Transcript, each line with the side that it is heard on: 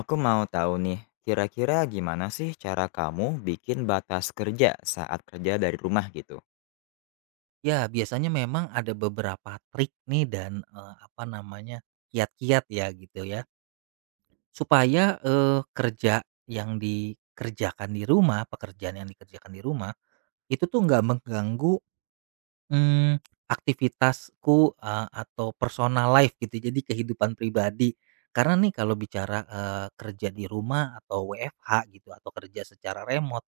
left: Aku mau tahu nih, kira-kira gimana sih cara kamu bikin batas kerja saat kerja dari rumah gitu?
right: Ya, biasanya memang ada beberapa trik nih dan, apa namanya, kiat-kiat ya gitu ya, supaya, kerja yang dikerjakan di rumah, pekerjaan yang dikerjakan di rumah, itu tuh nggak mengganggu, mmm, aktivitasku, atau personal life gitu, jadi kehidupan pribadi. Karena nih kalau bicara, kerja di rumah atau WFH gitu atau kerja secara remote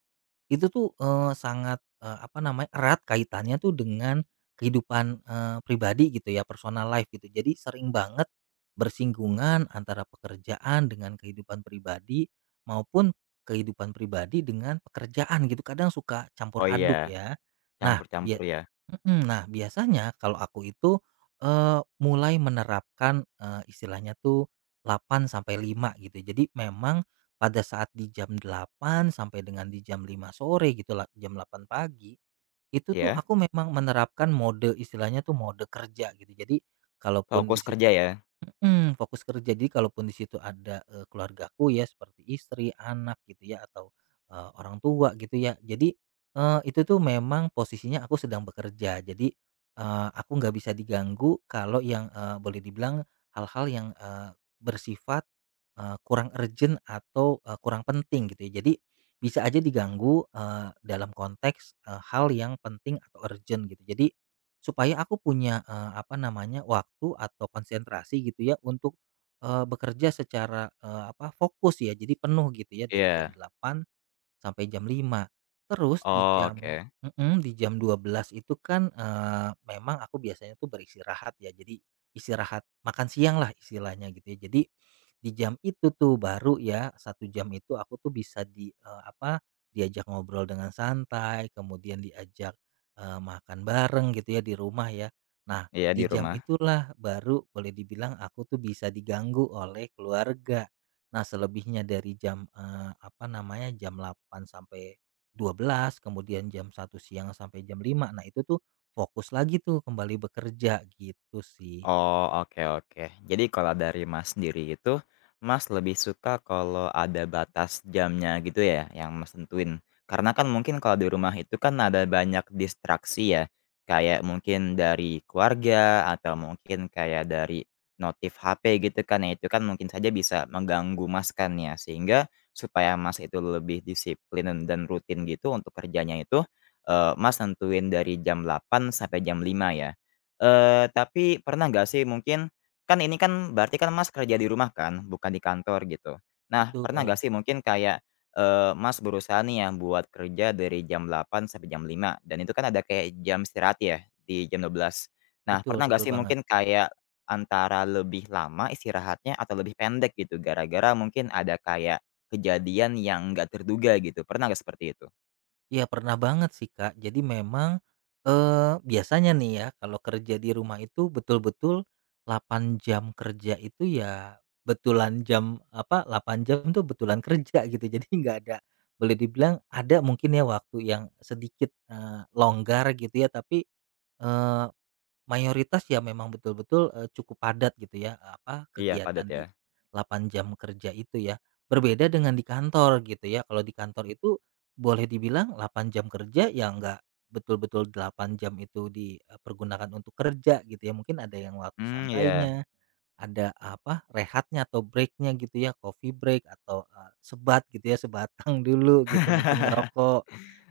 right: itu tuh, sangat, apa namanya, erat kaitannya tuh dengan kehidupan, pribadi gitu ya, personal life gitu. Jadi sering banget bersinggungan antara pekerjaan dengan kehidupan pribadi maupun kehidupan pribadi dengan pekerjaan gitu, kadang suka campur
left: Oh iya.
right: aduk ya. Nah, bia
left: Campur-campur ya?
right: mhm, nah, biasanya kalau aku itu, mulai menerapkan, istilahnya tuh 8 sampai 5 gitu. Jadi memang pada saat di jam delapan sampai dengan di jam lima sore gitu lah, jam delapan pagi, itu tuh
left: Ya.
right: aku memang menerapkan mode istilahnya tuh mode kerja gitu. Jadi kalaupun di
left: Fokus
right: si
left: kerja ya?
right: Mhm, fokus kerja. Jadi kalaupun di situ ada, keluargaku ya seperti istri, anak gitu ya atau, orang tua gitu ya. Jadi, itu tuh memang posisinya aku sedang bekerja. Jadi, aku nggak bisa diganggu kalau yang, boleh dibilang hal-hal yang, bersifat, kurang urgent atau, kurang penting gitu ya. Jadi bisa aja diganggu, dalam konteks, hal yang penting atau urgent gitu. Jadi supaya aku punya, apa namanya, waktu atau konsentrasi gitu ya untuk, bekerja secara, apa, fokus ya, jadi penuh gitu ya dari jam
left: Iya.
right: delapan sampai jam lima. Terus di
left: Oh,
right: jam
left: oke.
right: mhm, Di jam dua belas itu kan, memang aku biasanya tuh beristirahat ya, jadi istirahat makan siang lah istilahnya gitu ya. Jadi di jam itu tuh baru ya satu jam itu aku tuh bisa di, apa, diajak ngobrol dengan santai, kemudian diajak, makan bareng gitu ya di rumah ya. Nah,
left: Iya,
right: di
left: di
right: jam
left: rumah.
right: itulah baru boleh dibilang aku tuh bisa diganggu oleh keluarga. Nah, selebihnya dari jam, apa namanya, jam delapan sampai dua belas kemudian jam satu siang sampai jam lima. Nah, itu tuh fokus lagi tuh kembali bekerja, gitu sih.
left: Oh, oke oke. Jadi kalau dari Mas sendiri itu, Mas lebih suka kalau ada batas jamnya gitu ya, yang Mas tentuin? Karena kan mungkin kalau di rumah itu kan ada banyak distraksi ya, kayak mungkin dari keluarga atau mungkin kayak dari notif HP gitu kan ya, itu kan mungkin saja bisa mengganggu Mas kan ya. Sehingga supaya Mas itu lebih disiplin dan rutin gitu untuk kerjanya itu, Mas tentuin dari jam 8 sampai jam 5 ya? Tapi pernah nggak sih mungkin kan ini kan berarti kan Mas kerja di rumah kan, bukan di kantor gitu. Nah,
right: Betul,
left: pernah nggak sih mungkin kayak, Mas berusaha nih ya buat kerja dari jam 8 sampai jam 5 dan itu kan ada kayak jam istirahat ya di jam 12. Nah,
right: betul
left: pernah nggak
right: betul
left: sih
right: banget.
left: mungkin kayak antara lebih lama istirahatnya atau lebih pendek gitu gara-gara mungkin ada kayak kejadian yang nggak terduga gitu, pernah nggak seperti itu?
right: Iya, pernah banget sih, Kak. Jadi memang, biasanya nih ya kalau kerja di rumah itu betul-betul 8 jam kerja itu ya betulan jam apa, delapan jam tuh betulan kerja gitu. Jadi nggak ada boleh dibilang ada mungkin ya waktu yang sedikit, longgar gitu ya tapi, eee, mayoritas ya memang betul-betul, cukup padat gitu ya, apa,
left: Iya
right: kegiatan
left: padat ya?
right: di 8 jam kerja itu ya. Berbeda dengan di kantor gitu ya, kalau di kantor itu boleh dibilang 8 jam kerja ya nggak betul-betul 8 jam itu dipergunakan untuk kerja gitu ya, mungkin ada yang waktu
left: Mmm, iya.
right: santainya ada, apa, rehatnya atau breaknya gitu ya, coffee break atau, sebat gitu ya, sebatang dulu gitu mungkin ngerokok.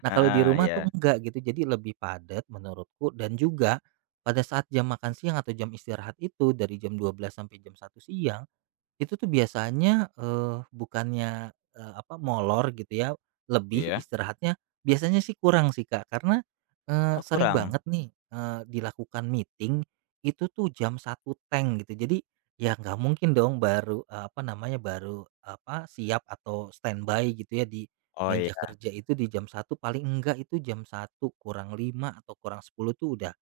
right: Nah kalau di
left: Heeh,
right: rumah tuh
left: iya.
right: enggak gitu, jadi lebih padat menurutku dan juga pada saat jam makan siang atau jam istirahat itu dari jam dua belas sampai jam satu siang itu tuh biasanya, bukannya, apa, molor gitu ya, lebih
left: Iya?
right: istirahatnya, biasanya sih kurang sih, Kak. Karena,
left: Oh
right: sering
left: kurang?
right: banget nih, dilakukan meeting, itu tuh jam satu teng gitu. Jadi, ya nggak mungkin dong baru, apa namanya, baru, apa, siap atau standby gitu ya di
left: Oh
right: meja
left: iya,
right: kerja itu di jam satu paling enggak itu jam satu kurang 5 atau kurang 10 tuh udah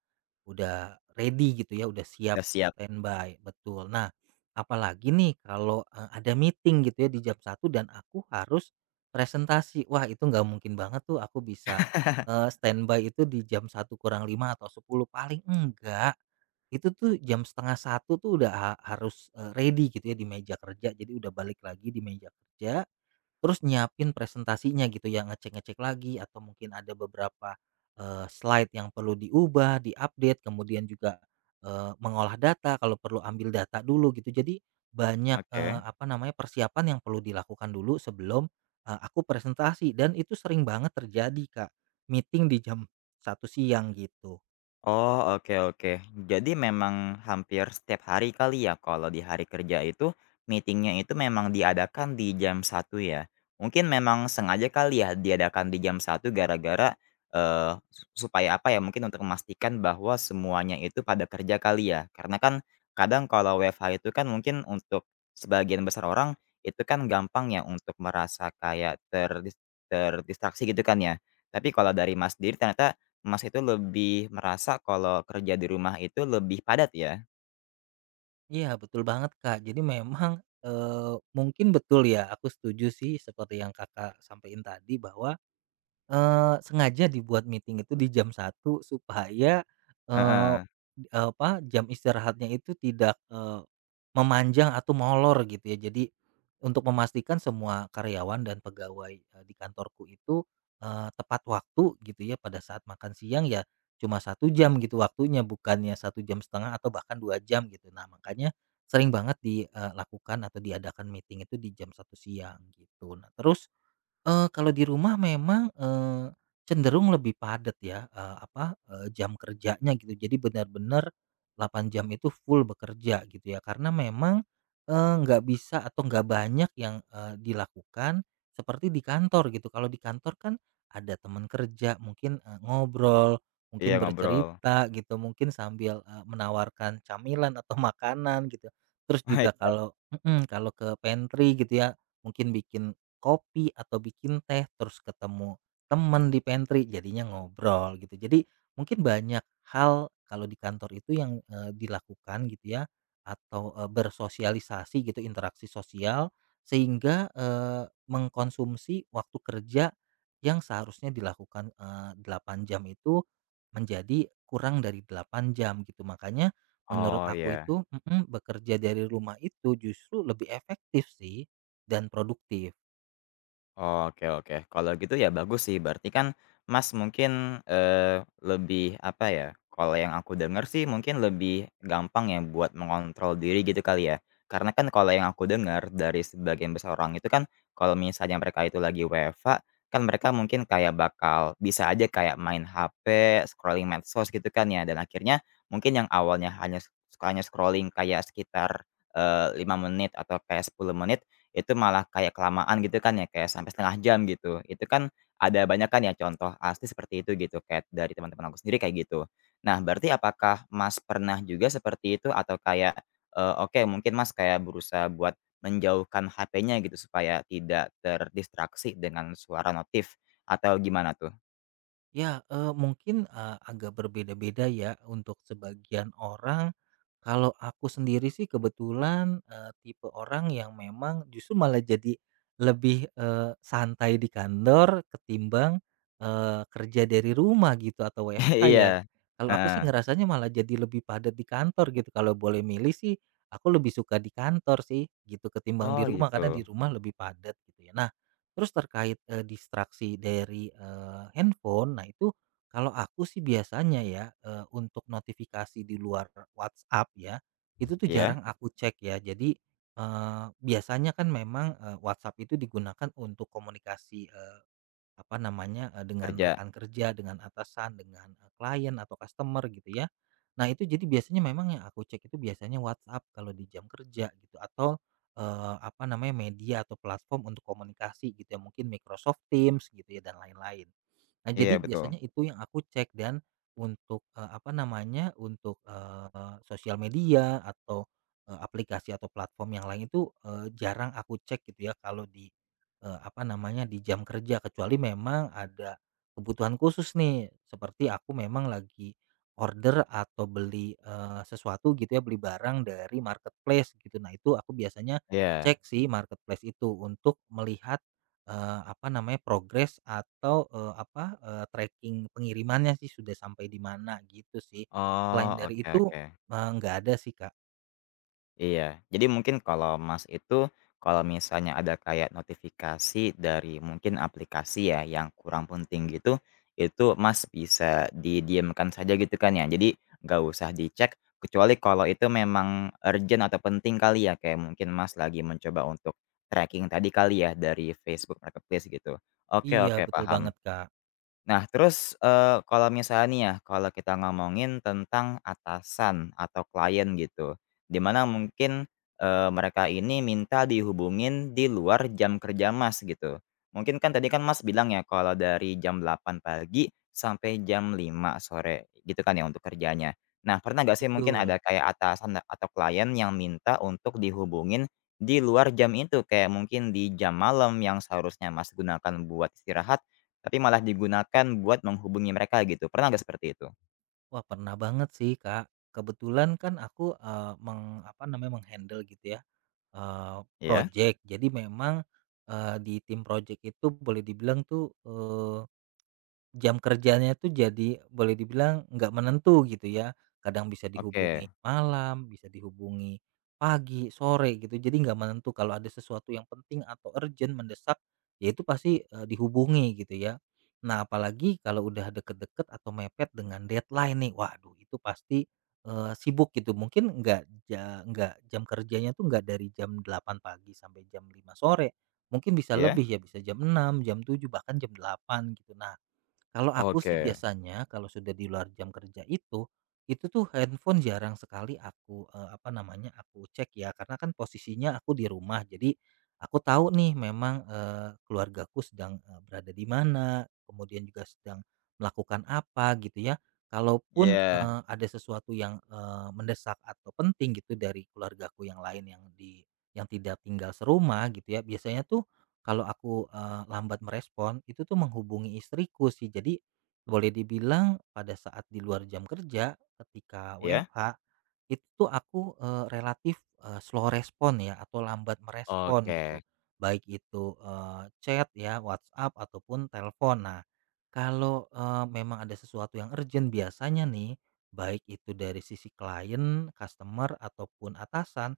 right: Udah ready gitu ya, udah siap
left: udah siap,
right: standby, betul. Nah, apalagi nih kalau, ada meeting gitu ya di jam satu dan aku harus presentasi. Wah, itu nggak mungkin banget tuh aku bisa, standby itu di jam satu kurang 5 atau 10 paling enggak itu tuh jam setengah satu tuh udah harus, ready gitu ya di meja kerja. Jadi udah balik lagi di meja kerja, terus nyiapin presentasinya gitu ya, ngecek-ngecek lagi atau mungkin ada beberapa, slide yang perlu diubah, diupdate, kemudian juga, mengolah data kalau perlu ambil data dulu gitu. Jadi banyak,
left: oke.
right: apa namanya, persiapan yang perlu dilakukan dulu sebelum, aku presentasi dan itu sering banget terjadi, Kak, meeting di jam satu siang gitu.
left: Oh, oke oke. Jadi memang hampir setiap hari kali ya kalau di hari kerja itu meetingnya itu memang diadakan di jam 1 ya? Mungkin memang sengaja kali ya diadakan di jam satu gara-gara, eee, su supaya apa ya, mungkin untuk memastikan bahwa semuanya itu pada kerja kali ya? Karena kan kadang kalau WFH itu kan mungkin untuk sebagian besar orang itu kan gampang ya untuk merasa kayak terdistraksi gitu kan ya? Tapi kalau dari Mas sendiri ternyata Mas itu lebih merasa kalau kerja di rumah itu lebih padat ya?
right: Iya, betul banget, Kak. Jadi memang, mungkin betul ya, aku setuju sih seperti yang Kakak sampaikan tadi bahwa, sengaja dibuat meeting itu di jam satu supaya, eee,
left: Heeh,
right: apa, jam istirahatnya itu tidak, memanjang atau molor gitu ya. Jadi untuk memastikan semua karyawan dan pegawai, di kantorku itu, tepat waktu gitu ya pada saat makan siang ya cuma satu jam gitu waktunya bukannya satu jam setengah atau bahkan 2 jam gitu. Nah makanya sering banget dilakukan atau diadakan meeting itu di jam satu siang gitu. Nah terus, kalau di rumah memang, cenderung lebih padat ya, apa, jam kerjanya gitu. Jadi benar-benar 8 jam itu full bekerja gitu ya, karena memang, nggak bisa atau nggak banyak yang, dilakukan seperti di kantor gitu. Kalau di kantor kan ada teman kerja, mungkin, ngobrol,
left: iya
right: mungkin
left: ngobrol.
right: bercerita gitu, mungkin sambil, menawarkan camilan atau makanan gitu. Terus juga kalau mhm, Kalau ke pantry gitu ya, mungkin bikin kopi atau bikin teh, terus ketemu temen di pantry jadinya ngobrol gitu. Jadi mungkin banyak hal kalau di kantor itu yang, dilakukan gitu ya atau, bersosialisasi gitu interaksi sosial sehingga, mengkonsumsi waktu kerja yang seharusnya dilakukan, 8 jam itu menjadi kurang dari 8 jam gitu. Makanya menurut
left: Oh
right: aku
left: iya.
right: itu mhm, Bekerja dari rumah itu justru lebih efektif sih dan produktif.
left: Oke oke, kalau gitu ya bagus sih berarti kan Mas mungkin, lebih apa ya, kalau yang aku dengar sih mungkin lebih gampang ya buat mengontrol diri gitu kali ya. Karena kan kalau yang aku dengar dari sebagian besar orang itu kan kalau misalnya mereka itu lagi WFH, kan mereka mungkin kayak bakal bisa aja kayak main HP, scrolling medsos gitu kan ya dan akhirnya mungkin yang awalnya hanya hanya scrolling kayak sekitar, 5 menit atau kayak 10 menit itu malah kayak kelamaan gitu kan ya, kayak sampai setengah jam gitu. Itu kan ada banyak kan ya contoh asli seperti itu gitu, kayak dari teman-teman aku sendiri kayak gitu. Nah, berarti apakah Mas pernah juga seperti itu atau kayak, oke mungkin Mas kayak berusaha buat menjauhkan HP-nya gitu supaya tidak terdistraksi dengan suara notif atau gimana tuh?
right: Ya, mungkin, agak berbeda-beda ya untuk sebagian orang. Kalau aku sendiri sih kebetulan, tipe orang yang memang justru malah jadi lebih, santai di kantor ketimbang, kerja dari rumah gitu atau WFH ya.
left: Iya,
right: Kalau aku sih
left: heeh.
right: ngerasanya malah jadi lebih padat di kantor gitu, kalau boleh milih sih aku lebih suka di kantor sih gitu ketimbang di
left: Oh
right: rumah, karena di
left: gitu.
right: rumah lebih padat gitu ya. Nah terus terkait, distraksi dari, handphone, nah itu kalau aku sih biasanya ya, untuk notifikasi di luar WhatsApp ya, itu tuh
left: Iya,
right: jarang aku cek ya. Jadi, biasanya kan memang, WhatsApp itu digunakan untuk komunikasi, apa namanya, dengan
left: kerja?
right: rekan kerja, dengan atasan, dengan, klien atau customer gitu ya. Nah itu jadi biasanya memang yang aku cek itu biasanya WhatsApp kalau di jam kerja gitu atau, apa namanya, media atau platform untuk komunikasi gitu ya, mungkin Microsoft Teams gitu ya dan lain-lain. Nah jadi
left: Iya betul.
right: biasanya itu yang aku cek dan untuk, apa namanya, untuk, sosial media atau, aplikasi atau platform yang lain itu, jarang aku cek gitu ya kalau di, apa namanya, di jam kerja kecuali memang ada kebutuhan khusus nih, seperti aku memang lagi order atau beli, sesuatu gitu ya, beli barang dari marketplace gitu. Nah itu aku biasanya
left: Iya.
right: cek sih marketplace itu untuk melihat, apa namanya, progres atau, apa, tracking pengirimannya sih sudah sampai di mana gitu sih. Selain
left: Oh,
right: dari
left: oke
right: itu,
left: oke.
right: nggak ada sih, Kak.
left: Iya. Jadi mungkin kalau Mas itu, kalau misalnya ada kayak notifikasi dari mungkin aplikasi ya yang kurang penting gitu, itu Mas bisa didiamkan saja gitu kan ya. Jadi nggak usah dicek, kecuali kalau itu memang urgent atau penting kali ya, kayak mungkin Mas lagi mencoba untuk tracking tadi kali ya dari Facebook Marketplace gitu. Oke
right: Iya
left: oke,
right: betul
left: paham.
right: banget, Kak,
left: Nah terus, kalau misalnya nih ya, kalau kita ngomongin tentang atasan atau klien gitu, di mana mungkin, mereka ini minta dihubungin di luar jam kerja Mas gitu. Mungkin kan tadi kan Mas bilang ya kalau dari jam 8 pagi sampai jam 5 sore gitu kan ya untuk kerjanya. Nah pernah nggak sih mungkin
right: betul.
left: ada kayak atasan atau klien yang minta untuk dihubungin di luar jam itu? Kayak mungkin di jam malam yang seharusnya Mas gunakan buat istirahat, tapi malah digunakan buat menghubungi mereka gitu, pernah nggak seperti itu?
right: Wah, pernah banget sih, Kak. Kebetulan kan aku, apa namanya, menghandle gitu ya, eee,
left: Iya,
right: projek. Jadi memang, di tim projek itu boleh dibilang tuh, jam kerjanya tuh jadi boleh dibilang nggak menentu gitu ya, kadang bisa
left: oke,
right: dihubungi malam, bisa dihubungi pagi, sore gitu, jadi nggak menentu kalau ada sesuatu yang penting atau urgent, mendesak, ya itu pasti, dihubungi gitu ya. Nah, apalagi kalau udah deket-deket atau mepet dengan deadline nih, waduh itu pasti, sibuk gitu, mungkin nggak jam kerjanya tuh nggak dari jam delapan pagi sampai jam lima sore, mungkin bisa
left: iya.
right: lebih ya, bisa jam enam jam tujuh bahkan jam delapan gitu. Nah kalau aku sih
left: Oke.
right: biasanya kalau sudah di luar jam kerja itu tuh handphone jarang sekali aku, apa namanya, aku cek ya karena kan posisinya aku di rumah jadi aku tahu nih memang, keluargaku sedang, berada di mana, kemudian juga sedang melakukan apa gitu ya. Kalaupun,
left: Iya,
right: ada sesuatu yang, mendesak atau penting gitu dari keluargaku yang lain yang di yang tidak tinggal serumah gitu ya, biasanya tuh kalau aku, lambat merespon, itu tuh menghubungi istriku sih. Jadi boleh dibilang pada saat di luar jam kerja, ketika
left: iya.
right: WFH itu tuh aku, relatif, slow respon ya atau lambat merespon gitu,
left: Oke.
right: baik itu, chat ya, WhatsApp ataupun telepon. Nah, kalau, memang ada sesuatu yang urgent biasanya nih, baik itu dari sisi klien, customer ataupun atasan,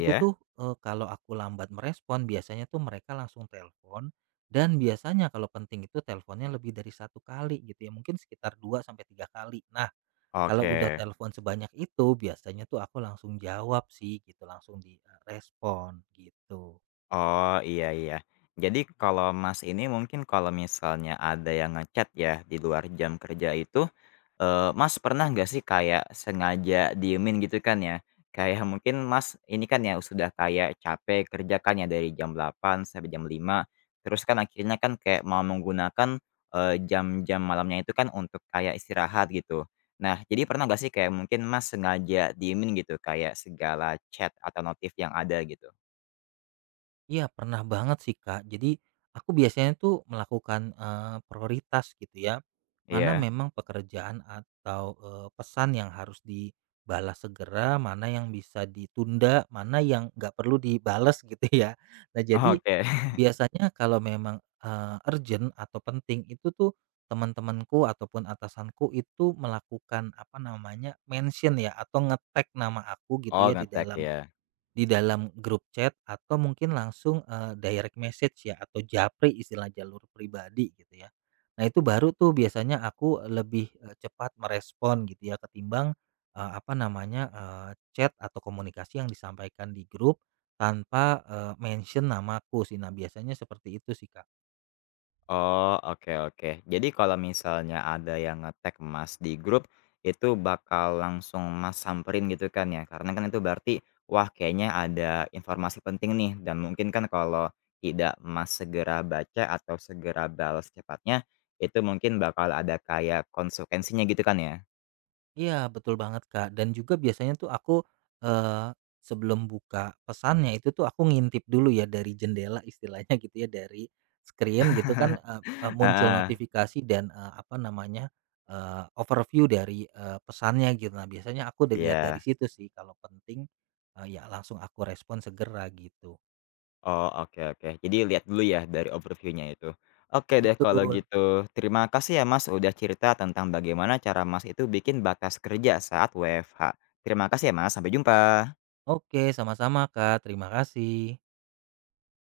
right: itu tuh, kalau aku lambat merespon biasanya tuh mereka langsung telepon dan biasanya kalau penting itu teleponnya lebih dari satu kali gitu ya, mungkin sekitar 2 sampai 3 kali. Nah kalau udah
left: Oke.
right: telepon sebanyak itu biasanya tuh aku langsung jawab sih gitu, langsung di, respon gitu.
left: Oh, iya iya. Jadi kalau Mas ini mungkin kalau misalnya ada yang ngechat ya di luar jam kerja itu Mas pernah nggak sih kayak sengaja diemin gitu kan ya, kayak mungkin Mas ini kan ya sudah kayak capek kerja kan ya dari jam 8 sampai jam 5 terus kan akhirnya kan kayak mau menggunakan, jam-jam malamnya itu kan untuk kayak istirahat gitu. Nah, jadi pernah nggak sih kayak mungkin Mas sengaja diemin gitu kayak segala chat atau notif yang ada gitu?
right: Iya, pernah banget sih, Kak. Jadi, aku biasanya tuh melakukan, prioritas gitu ya, mana
left: Iya.
right: memang pekerjaan atau, pesan yang harus dibalas segera, mana yang bisa ditunda, mana yang nggak perlu dibalas gitu ya. Nah, jadi
left: Oke.
right: biasanya kalau memang, urgent atau penting itu tuh teman-temanku ataupun atasanku itu melakukan, apa namanya, mention ya atau nama aku gitu
left: Oh
right: ya
left: ngetek ya.
right: di dalam grup chat atau mungkin langsung, direct message ya atau japri istilah jalur pribadi gitu ya. Nah itu baru tuh biasanya aku lebih, cepat merespon gitu ya ketimbang, apa namanya, chat atau komunikasi yang disampaikan di grup tanpa, mention namaku sih. Nah biasanya seperti itu sih, Kak.
left: Oh, oke oke. Jadi kalau misalnya ada yang nge-tag Mas di grup, itu bakal langsung Mas samperin gitu kan ya? Karena kan itu berarti, wah kayaknya ada informasi penting nih dan mungkin kan kalau tidak Mas segera baca atau segera balas cepatnya, itu mungkin bakal ada kayak konsekuensinya gitu kan ya?
right: Iya, betul banget, Kak, dan juga biasanya tuh aku, eee, sebelum buka pesannya itu tuh aku ngintip dulu ya dari jendela istilahnya gitu ya, dari screen gitu kan, eee eee, muncul
left: Heeh,
right: notifikasi dan, apa namanya, overview dari, pesannya gitu. Nah, biasanya aku lihat dari
left: iya.
right: situ sih kalau penting, ya langsung aku respon segera gitu.
left: Oh, oke oke. Jadi lihat dulu ya dari overview-nya itu. Oke deh kalau
right: Betul.
left: gitu. Terima kasih ya Mas udah cerita tentang bagaimana cara Mas itu bikin batas kerja saat WFH. Terima kasih ya Mas, sampai jumpa.
right: Oke, sama-sama, Kak, terima kasih.